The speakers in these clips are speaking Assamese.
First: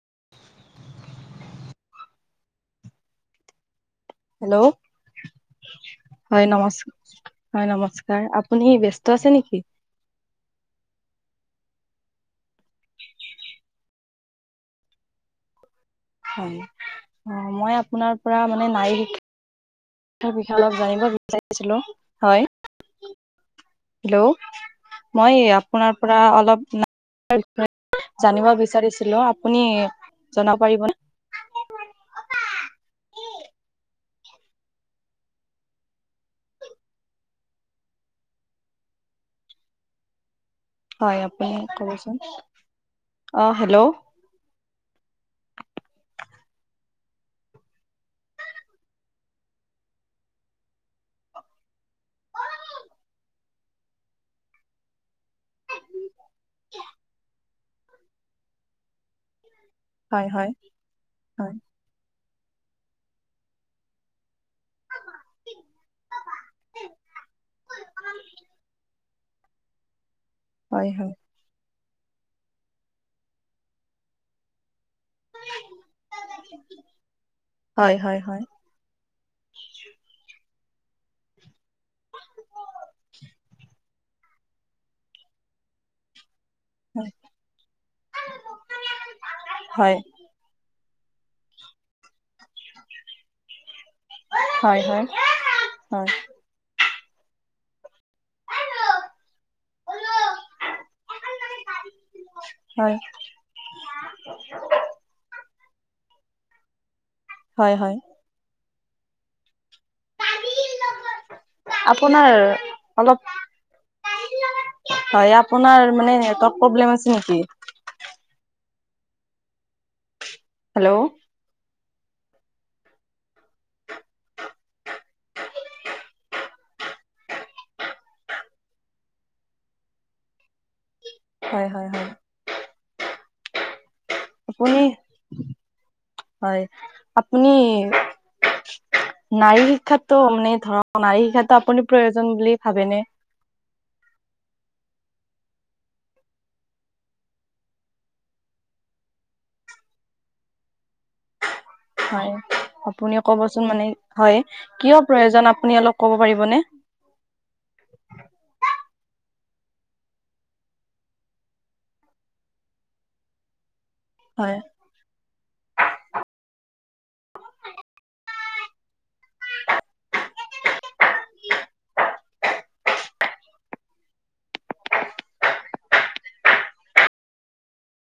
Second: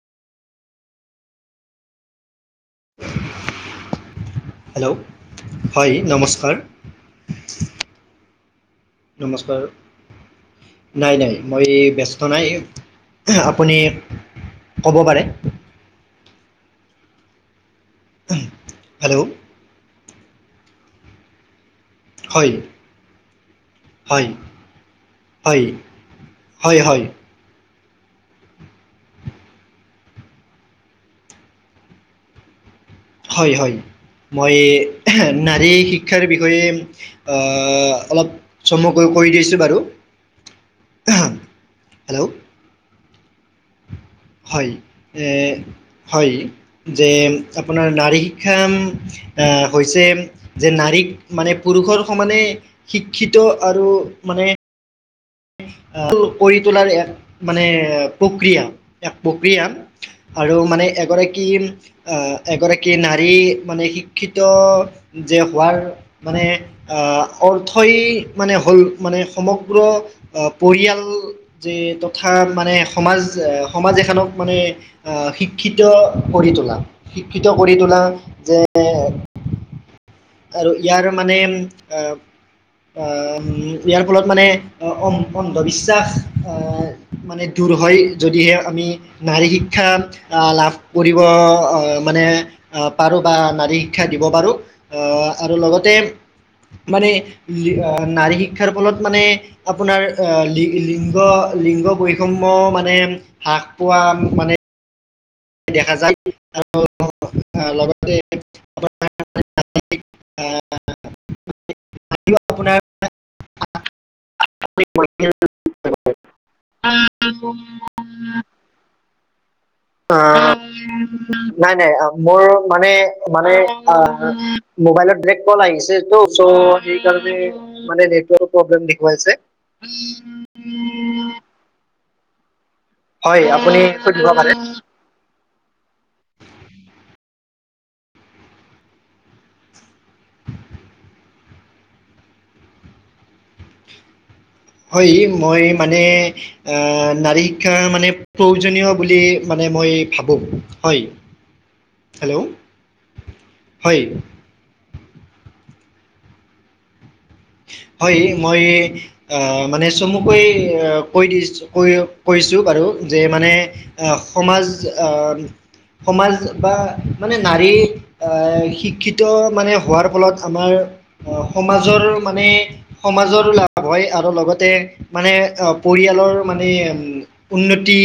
[unintelligible] হেল্ল' হয় নমস্কাৰ হয় নমস্কাৰ আপুনি ব্যস্ত আছে নমস্কাৰ নেকি? [unintelligible] নাই নাই মই ব্যস্ত নাই আপুনি কব পাৰে। হয় অ মই আপোনাৰ পৰা মানে নাই শিক হেল্ল' বিষয়ে অলপ জানিব বিচাৰিছিলো হয় হয় হেল্ল' মই হয় আপোনাৰ পৰা অলপ হয় হয় জানিব বিচাৰিছিলো আপুনি জনাব পাৰিবনে অ বা হয় হয়। মই নাৰী শিক্ষাৰ বিষয়ে অহ অলপ চমুকৈ কৈ দিছো বাৰু। হয় আপুনি কবচোন। হেল্ল' অ' হেল্ল' হয় এ হয়। যে আপোনাৰ নাৰী শিক্ষা এ হৈছে যে নাৰীক মানে পুৰুষৰ সমানে শিক্ষিত আৰু মানে কৰি তোলাৰ এক মানে প্ৰক্ৰিয়া এক প্ৰক কিয়া হয় ম হয় আৰু মানে এগৰাকী হয়। আ এগৰাকী নাৰী মানে শিক্ষিত যে হোৱাৰ মানে আহ অৰ্থই মানে হ'ল মানে সমগ্ৰ। অহ হয় পৰিয়াল হয় যে তথা মানে সমাজ সমাজ এখনক মানে আ শিক্ষিত কৰি তোলা শিক্ষিত কৰি তোলা যে হ আৰু ইয়াৰ মানে আহ আহ ইয়াৰ ফলত মানে অন্ধবিশ্বাস। হয়। মানে দূৰ হয় যদিহে আমি নাৰী শিক্ষা হয় আহ, লাভ কৰিব অ, মানে পাৰো বা নাৰী। শিক্ষা দিব পাৰোঁ হয় হয়। আহ, আৰু লগতে মানে আহ, নাৰী শিক্ষাৰ ফলত মানে লিংগ-লিংগ বৈষম্য মানে হয় হাক পোৱা মানে দেখা যায় হয় হয় [inaudible] হয় লগতে [inaudible] আপোনাৰ আপোনাৰ অলপ হয় আপোনাৰ মানে নেটৰ্ক প্ৰব্লেম আছে নেকি? অ, হেল্ল' নাই-নাই। মোৰ মানে-মানে অ, মোবাইলত ব্লেগ কল আহিছে তো চ' সেইকাৰে মানে নেটৱৰ্ক প্ৰব্লেম দেখুৱাইছে। হয়-হয়-হয়। হয় আপুনি সুধিব পাৰে আপুনি, হয় আপুনি নাৰী শিক্ষাতো মানে ধৰক নাৰী শিক্ষাতটো আপুনি প্ৰয়োজন বুলি ভাবেনে? [inaudible] হয় মই মানে নাৰী শিক্ষা মানে প্ৰয়োজনীয় বুলি মানে মই ভাবো হয়। হয় হেল্ল' আপুনি কবচোন মানে হয়। কিয় প্ৰয়োজন আপুনি অলপ কব পাৰিবনে? হয়, মই এ আহ মানে চমুকৈ কৈ দিছো কৈ-কৈছোঁ বাৰু। যে মানে হয়। সমাজ আম, সমাজ বা মানে নাৰী আহ, শিক্ষিত মানে হোৱাৰ ফলত আমাৰ সমাজৰ মানে সমাজৰ লাভ হয় আৰু লগতে মানে আ, পৰিয়ালৰ মানে উন্নতি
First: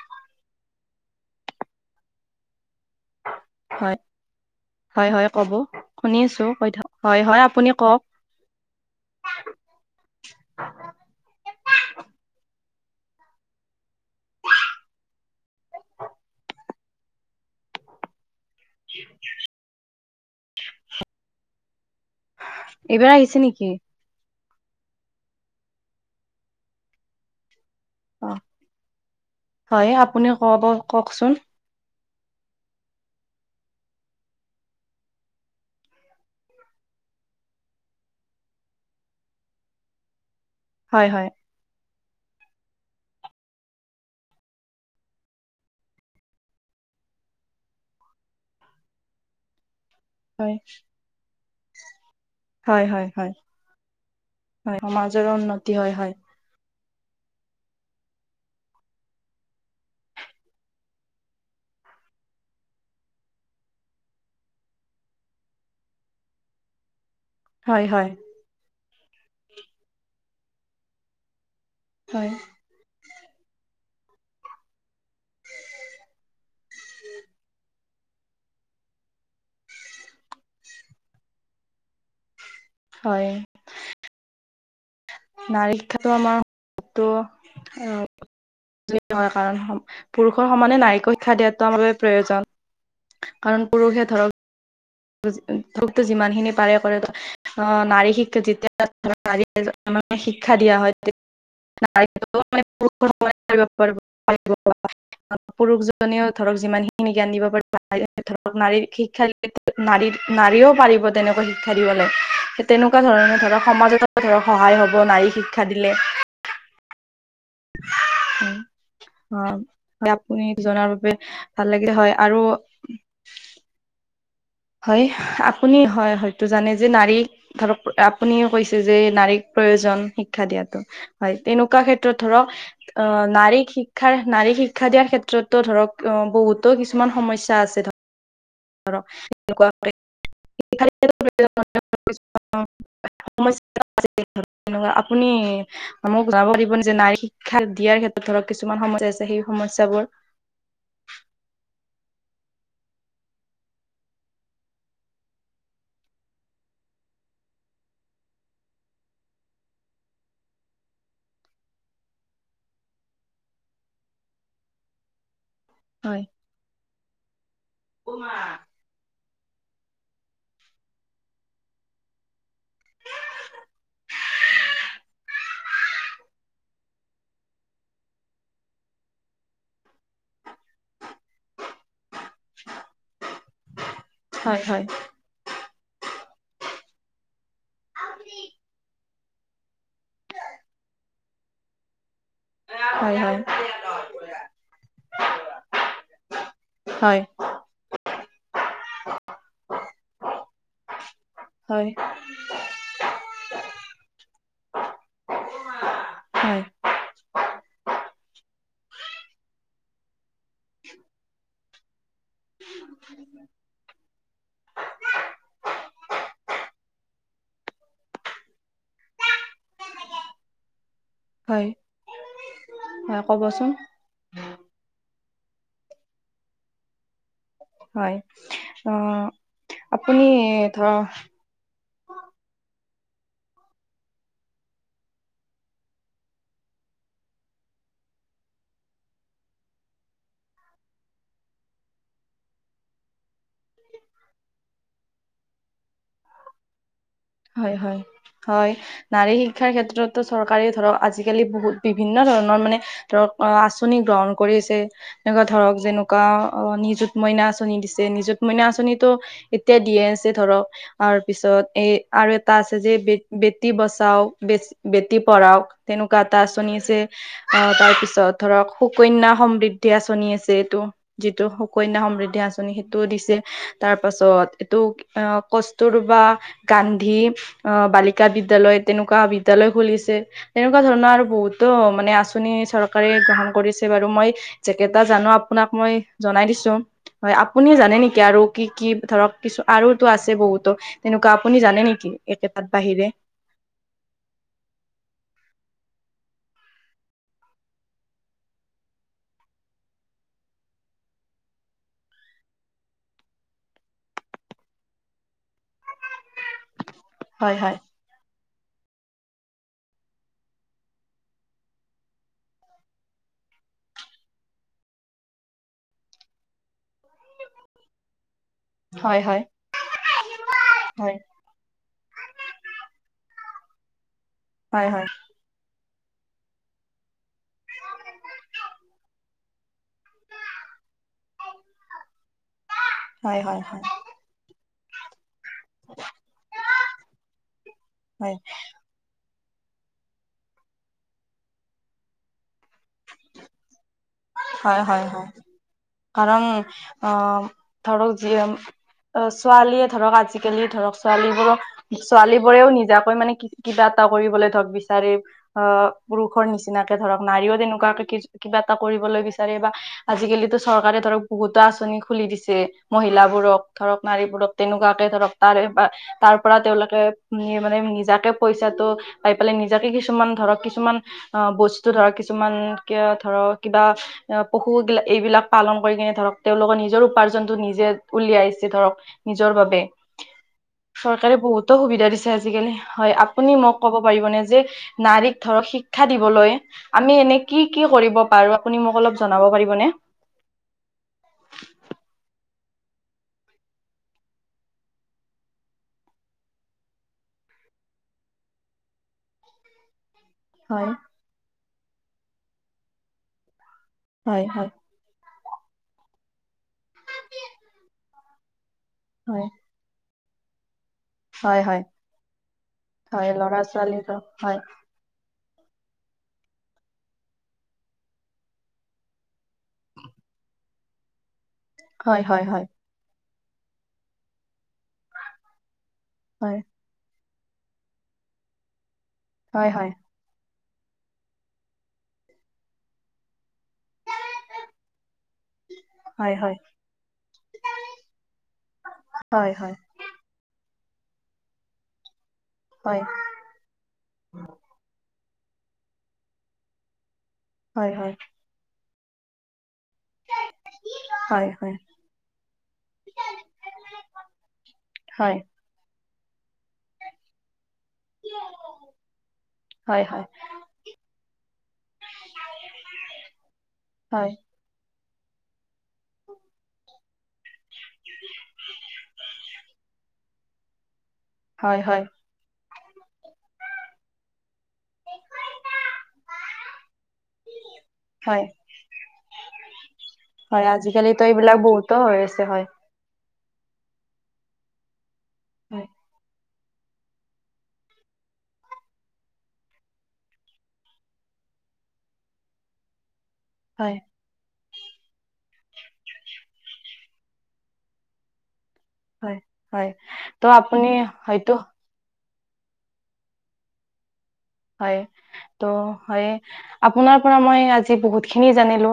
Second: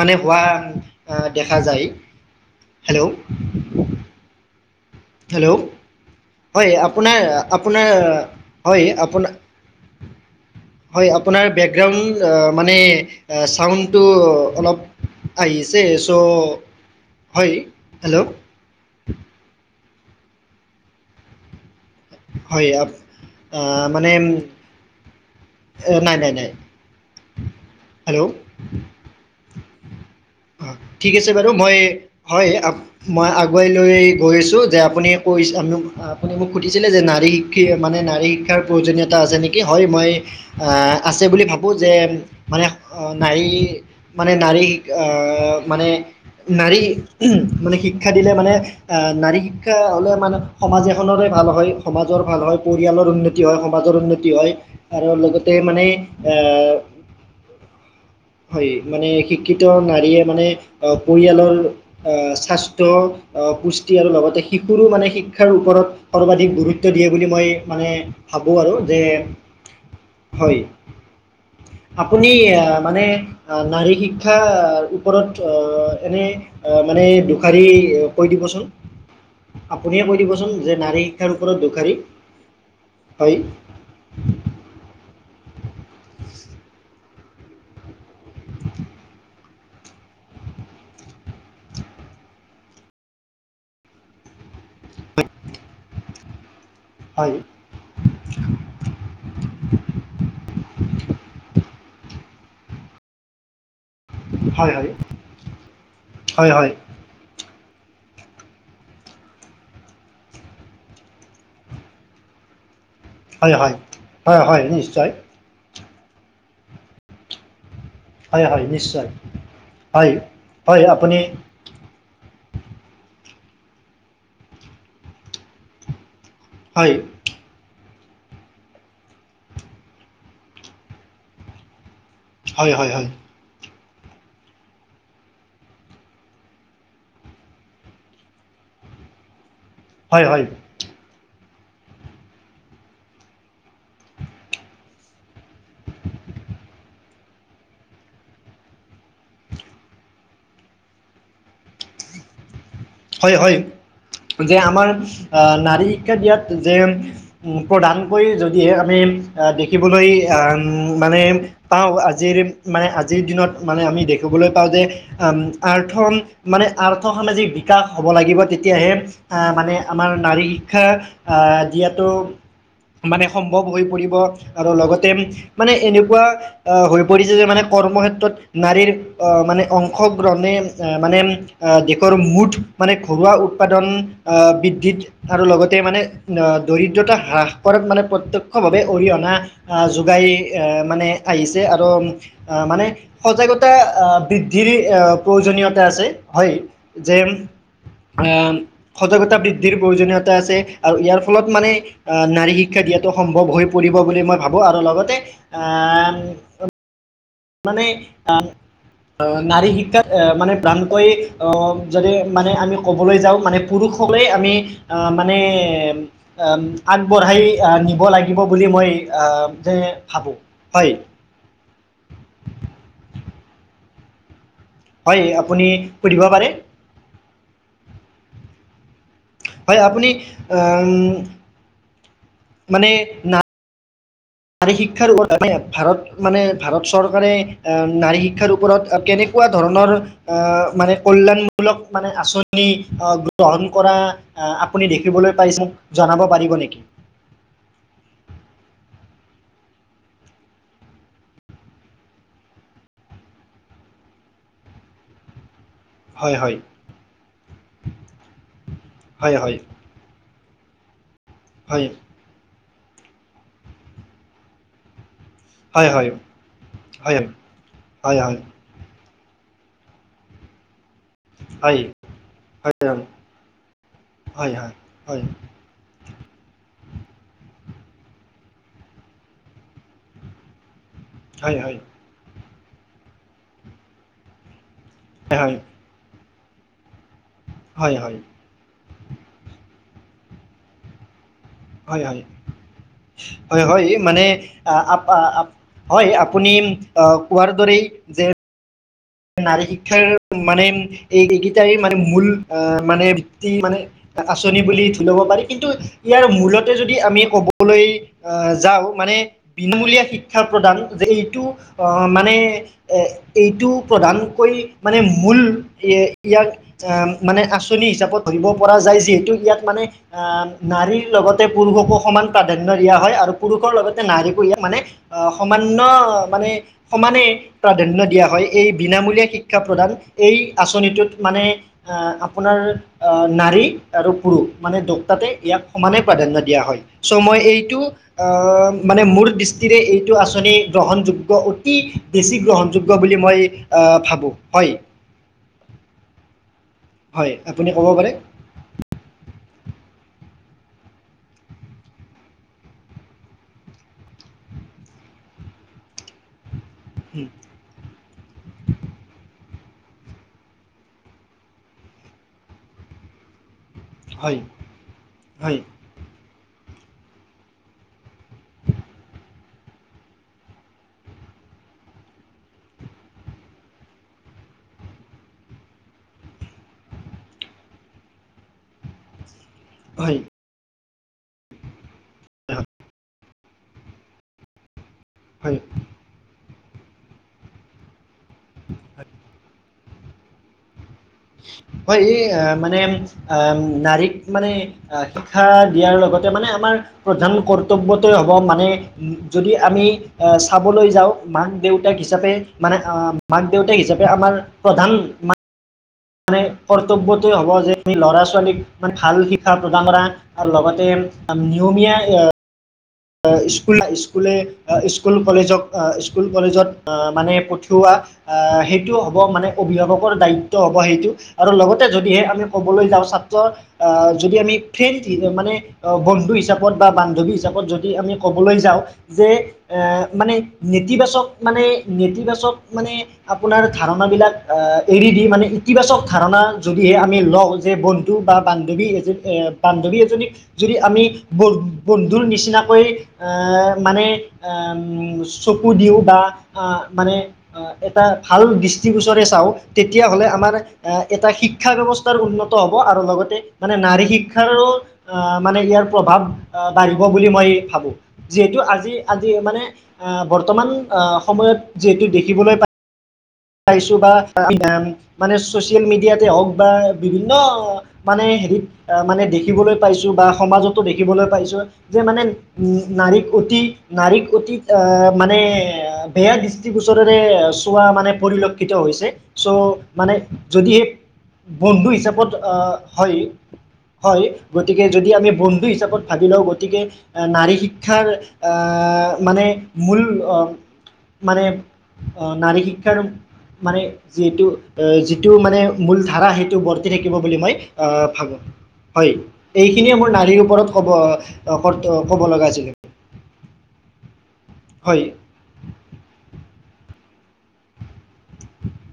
মানে হোৱা দেখা যায়। হেল্ল'? হয় হয় ক'ব। হেল্ল' শুনি আছো কৈ হয় থাক হয় আপুনি আপোনাৰ-আপোনাৰ কওক হয়, আপোনাৰ হয় আপোনাৰ বেকগ্ৰাউণ্ড অহ মানে শাওন টো অলপ আহিছে চ হয়, হেল্ল'? [inaudible] হয় এইবাৰ আহিছে আ, নেকি? মানে অ, নাই-নাই-নাই। হেল্ল'? অ হয় আপুনি কব অ, ঠিক আছে কওকচোন বাৰু মই হয় মই আগুৱাই লৈ গৈ আছোঁ যে আপুনি কৈ আপুনি মোক সুধিছিলে যে নাই নাৰী শিক্ষ মানে নাৰী শিক্ষাৰ প্ৰয়োজনীয়তা আছে নেকি? হয় মই আহ, হয় আছে হয় বুলি ভাবো যে মানে নাৰী মানে নাৰী আহ, মানে নাৰী মানে শিক্ষা দিলে মানে নাৰী শিক্ষা হ'লে মানে হয় সমাজ এখনৰে ভাল হয়, সমাজ ৰ ভাল হয়, পৰিয়ালৰ উন্নতি হয়, সমাজৰ উন্নতি হয়, আৰু সমাজৰো লগতে উন্নতি মানে হয় হয় আহ, হয় মানে শিক্ষিত নাৰীয়ে মানে পৰিয়ালৰ আহ, স্বাস্থ্য, আহ, পুষ্টি আৰু লগতে শু মানে শিক্ষাৰ ওপৰত সৰ্বাধিক গুৰুত্ব হেইবুলি মই হয় মানে হয় ভাবো আৰু যে, হয়। হয় আপুনি আহ, মানে আহ, নাৰী শিক্ষা ওপৰত অ, এনে মানে দুখাৰী কৈ দিবচোন। আপুনিয়ে কৈ দিবচোন যে নাৰী শিক্ষাৰ ওপৰত দোষাৰী। হয়। নাৰিক্ষটো আমাৰ টো আহ। কাৰণ পুৰুষৰ সমানে নাৰীক শিক্ষা দিয়াটো বাবে প্ৰয়োজন। কাৰণ পুৰুষে ধৰক ধৰকতো যিমানখিনি পাৰে কৰে হয় আহ নাৰী শিক্ষা যেতিয়া নাৰ মে শিক্ষা দিয়া হয়। হয় হয় ন পুৰুষজনেও হয় ধৰক হয় যিমান খিনি জ্ঞান দিব পাৰিব নাৰী খ খেল। নাৰী নাৰীও পাৰিব তেনেকুৱা শিক্ষা দিবলৈ। তেনেকুৱা ধৰণে হয় ধৰক হয় সমাজত হয় ধৰক হয় সহায় হ'ব নিশ্চয় নাৰীক শিক্ষা দিলে। হয় হয় নিশ্চয়। অ স হয় আপুনি হয় জনাৰ বাবে আপুনি ভাল লাগিল হয় আৰু [unintelligible] হয় আপুনি হয় হয়তো জানে যে হয় নাৰীক ধৰক আপুনিও কৈছে যে নাৰীক প্ৰয়োজন শিক্ষা দিয়াো হয় তেনেকুৱা ক্ষেত্ৰত। থৰ হয় হয় হয় অ নাৰী শ। শিক্ষাৰ, নাৰী শিক্ষা দিয়াৰ ক্ষেত্ৰতো ধৰক বহুতো কিছুমান সমস্যা আছে ধ [unintelligible] হয়-হয়। [unintelligible] তেনেকুৱা। আপুনি মোক জনাব দাগিবনে যে নাৰী শিক্ষা দিয়াৰ ক্ষেত্ৰত ধৰক কিছুমান সমস্যা আছে সমস্যাবোৰ। হয় হয়। যে আমাৰ নাৰী শিক্ষা দিয়াত যে প্ৰধানকৈ যদিহে আমি। দেখিবলৈ আহ মানে পাওঁ আজিৰ মানে আজিৰ দিনত মানে আমি। দেখিবলৈ পাওঁ যে। আৰ্থ হয় মানে আৰ্থ সামাজিক বিকাশ হ'ব লাগিব তেতিয়াহে। মানে আমাৰ নাৰী শিক্ষা আহ দিয়টো। মানে সম্ভৱ হৈ পৰিব আৰু লগতে মানে এনেকুৱা আহ হৈ পৰিছে যে মানে। কৰ্মক্ষেত্ৰত নাৰীৰ মানে অংশগ্ৰহণে মানে দেশৰ মুঠ। মানে ঘৰুৱা উৎপাদন আহ হয় হয় বৃদ্ধিত আৰু লগতে মানে দৰিদ্ৰতা হ্ৰাস কৰাত মানে প্ৰত্য়ক্ষ ভাৱে অৰিহণা আহ যোগাই এ মানে। আহিছে আৰু আহ মানে হয় হয় সজাগতা বৃদ্ধিৰ প্ৰয়োজনীয়তা আছে হয় হয় যেয়ম। আহ সতকতা বৃদ্ধিৰ প্ৰয়োজনীয়তা আছে আৰু ইয়াৰ। ফলত মানে হয় নাৰী শিক্ষা দিয়াটো সম্ভৱ হৈ। পব বুলি মই ভাবোঁ আৰু হয় লগতে। মানে আহ। অ নাৰী শিক্ষাত এ মানে ভ্ৰাণকৈ আহ যদি মানে আমি কবলৈ যাওঁ মানে পুৰুষ। আমি মানে আগবঢ়াই নিব লাগিব বুলি মই হাব হয়। হা কবচোন। হয় আপুনি সুধিব পাৰে। হয় অ হয় আপুনি। ধৰ মানে ন নাৰী শিক্ষাৰ ভাৰত মানে ভাৰত চৰকাৰে নাৰী শিক্ষাৰ ওপৰত কেনেক। এনেকুৱা ধৰণৰ আহ মানে কল্যাণমূলক মানে আঁচনি আহ গ্ৰহণ কৰা আহ আপুনি দেখিবলৈ পাইছে জনাব পাৰিব নেকি? হয় হয়। হয়, নাৰী শিক্ষাৰ ক্ষেত্ৰতো চৰকাৰে ধৰক আজিকালি বহুত বিভিন্ন ধৰণৰ মানে ধৰক অ আঁচনি গ্ৰহণ কৰিছে এনেকুৱা ধৰক যেনেকুৱা হয় হয় অ নিজুত মইনা আঁচনি দিছে নিযুত মইনা আঁচনি টো হয় হয় এতিয়া দিয়ে। ধৰক তাৰ পিছত হয় এই আৰু এটা আছে যে ব বেটি বচাও বে পঢ়ওক হয় হয় হয় হয় তেনেকুৱা এটা আচনি আছে হয় হয় তাৰ হয় হয় হয় হয় হয় পিছত হয় ধৰক কন্যা সমৃদ্ধি আঁচনি আছে এইটো। যিটো হয় সুকন্যা সমৃদ্ধি আঁচনি সেইটোও দিছে তাৰ পাছত এইটো হয় কষ্টুৰ। বা গান্ধী অ বালিকা বিদ্যালয় তেনেকুৱা বিদ্যালয় খুলিছে তেনেকুৱা। এনেকুৱা ধৰণৰ আৰু হয় বহুতো মানে আঁচনি চৰকাৰে গ্ৰহণ কৰিছে বাৰু মই। জেইকেইটা জানো হয় আপোনাক মই জনাই দিছোঁ, হয় আপুনিে জানে নেকি আৰু কি কি। ধৰক কিছু আৰু তো আছে বহুতো তেনেকুৱা। আপুনি জানে হয় নেকি হয়, একেটাত বাহিৰে হয় হয় মানে। হয়, আপুনি কোৱাৰ দৰেই যে। নাৰী শিক্ষাৰ মানে এই এইকেইটাই মানে মূল মানে ভিত্তি মানে। আঁচনি বুলি ধৰি ল'ব পাৰি কিন্তু ইয়াৰ মূলতে যদি আমি হয় হয় ক'বলৈ আহ। যাওঁ মানে বিনামূলীয়া শিক্ষা প্ৰদান যে এইটো মানে এইটো। প্ৰধানকৈ মানে মূল ইয়াক মানে আঁচনি হিচাপত। ধৰিব পৰা যায় হয় যিহেতু হয় ইয়াত মানে নাৰীৰ হয় লগতে পুৰুষকো সমান প্ৰাধান্য দিয়া হয় আৰু। পুৰুষৰ লগতে নাৰিকো মানে হয় হয় সমান্য মানে সমানে। প্ৰাধান্য দিয়া হয়। এই বিনামূলীয়া শিক্ষা প্ৰদান এই আঁচনিটোত। মানে আহ আপোনাৰ হয় হয় নাৰী হয় আৰু পুৰুষ মানে দুটাতে। ইয়াক সমানে প্ৰাধান্য দিয়া হয় চ' মই এইটো আহ মানে মোৰ। এইটো আঁচনি গ্ৰহণযোগ্য অতি বেছি গ্ৰহণযোগ্য বুলি আ মই ভাবোঁ। হয় হয় হয় কাৰণ। অ হয় আপুনি ক'ব ধৰক পাৰে যি। ছোৱালীয়ে ধৰক আজিকালি ধৰক ছোৱালী বোৰক ছোৱালী বোৰেও নিজাকৈ মানে কিবা এটা কৰিব লাগে। ধৰক বিচাৰি অ পুৰুষৰ নিচিনাকে ধৰক নাৰীও তেনেকুৱাকে কিবা এটা কৰিবলৈ। বিচাৰে বা আজিকালিতো চৰকাৰে ধৰক বহুতো আঁচনি খুলি দিছে মহিলাবোৰক। ধৰক হয় নাৰীবোৰক তেনেকুৱাকে ধৰক হয় তাৰে বা। তাৰ পৰা তেওঁলোকে মানে নিজাকে পইচাটো পাই পেলাই নিজাকে কিছুমান ধৰক কিছুমান। অ'বস্তু ধৰ কিছুমান ক ধৰক কিবা। পশুবিলাক এইবিলাক পালন কৰি কিনে ধৰক তেওঁলোকৰ নিজৰ উপাৰ্জনতটো নিজে উলিয়াইছে ধৰক। নিজৰ বাবে হয় চৰকাৰে বহুতো সুবিধা দিছে আজিকালি হয় আ। আপুনি মোক ক'ব পাৰিবনে যে নাৰীক হয় ধৰক শিক্ষা দিবলৈ আমি এনে কি কি কৰিব। পাৰো আপুনি মোক অলপ জনাই দিব। পাৰিবনে। হয়, এই মানে আহ নাৰীক মানে শিক্ষা দিয়াৰ লগত। মানে আমাৰ প্ৰধান কৰ্তব্য হ'ব মানে যদি আমি। আহ চাবলৈ হয় যাওঁ মাক দেউতাক হিচাপে মানে আহ মাক দেউতাক। হিচাপে আমাৰ হয় হয় প্ৰধান মান। মানে কৰ্তব্যটোয়ে হ'ব যে আমি ল'ৰা ছোৱালীক মানে ভাল শিক্ষা প্ৰদান কৰা। আৰু লগতে হয় হয় হয় নিয়মীয়া এ। হয় ল'ৰা স্কুল, ছোৱালী স্কুলে হয় স্কুল কলেজত। অ স্কুল কলেজত অ মানে পঠিওৱা সেইটো হ'ব মানে অভিভাৱকৰ দায়িত্ব হ'ব। সেইটো আৰু লগতে যদিহে হয় আমি হয় হয় ক'বলৈ যাওঁ ছাত্ৰ আহ যদি আমি। ফ্ৰেণ্ড মানে বন্ধু হয় হিচাপত বা, বান্ধৱী হিচাপত যদি আমি ক'বলৈ যাওঁ। যে হয় এ হয় মানে নেতিবাচক মানে নেতিবাচক মানে। আপোনাৰ ধাৰণাবিলাক এৰি দি মানে ইতিবাচক হয় ধাৰণা যদিহে আমি লওঁ যে বন্ধু বা।। বান্ধৱী এজন এ হয় হয় হয় বান্ধৱী এজনী। যদি আমি ব বন্ধুৰ নিচিনাকৈ হয় আ মানে আ। চকু দিওঁ বা আহ মানে হয় হয় এটা হয় ভাল দৃষ্টিগোচৰে চাওঁ। তেতিয়া হ'লে আমাৰ এটা হয় শিক্ষা হয় ব্যৱস্থাৰ উন্নত হ'ব আৰু লগতে মানে নাৰী শিক্ষাৰো। আহ মানে ইয়াৰ প্ৰভাৱ বাঢ়িব বুলি মই। ভাবো যিহেতু আজি আজি মানে হয় হয় হয় আহ বৰ্তমান সময়ত যিহেতু দেখিবলৈ পাই। পাইছো বা মানে চচিয়েল মিডিয়াতে হওঁক বা বিভিন্ন। মানে হেৰিত আহ মানে দেখিবলৈ পাইছোঁ। বা সমাজতো দেখিবলৈ পাইছোঁ হয় হয় যে মানে। উ নাৰীক অতি নাৰীক অতিক আহ মানে বেয়া দৃষ্টিগোচ চ চোৱা মানে হয় পৰিলক্ষিত হৈছে চ' মানে হয় যদিহে আজিকালিতো এইবিলাক বন্ধু বহুতো হৈ হিচাপত আছে আহ হয় হয় গতিকে যদি আমি বন্ধু হয় হিচাপত ভাবি লও গতিকে নাৰী শিক্ষাৰ মানে মূল মানে নাৰী শিক্ষাৰ মানে হয় যিহেতু যিটো মানে মূল ধাৰা সেইটো বৰ্তি থাকিব বুলি মই আহ ভাবো হয় এইখিনিয়ে মোৰ নাৰীৰ ত' আপুনি হয়তো ওপৰত ক'ব ক'ব লগা আছিলে হয় ত হয়। আপোনাৰ পৰা মই আজি বহুত খিনি জানিলো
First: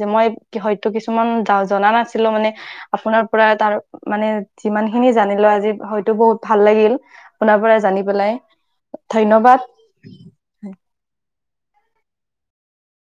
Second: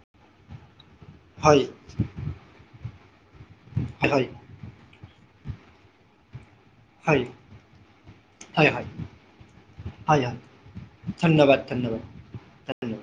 যে মই কিহত। তটো কিছুমান হয় জনা নাছিলো, মানে আপোনাৰ পৰা তাৰ হয় মানে যিমান। সেইিনি জিলৈ আজি হয়তো বহুত। ভাল লাগিল হয় হয় আপোনাৰ পৰা জানি পেলাই হয় হয় ধন্যবাদ। হয় হয় ধন্যবাদ ধন্যবাদ ধন্যবাদ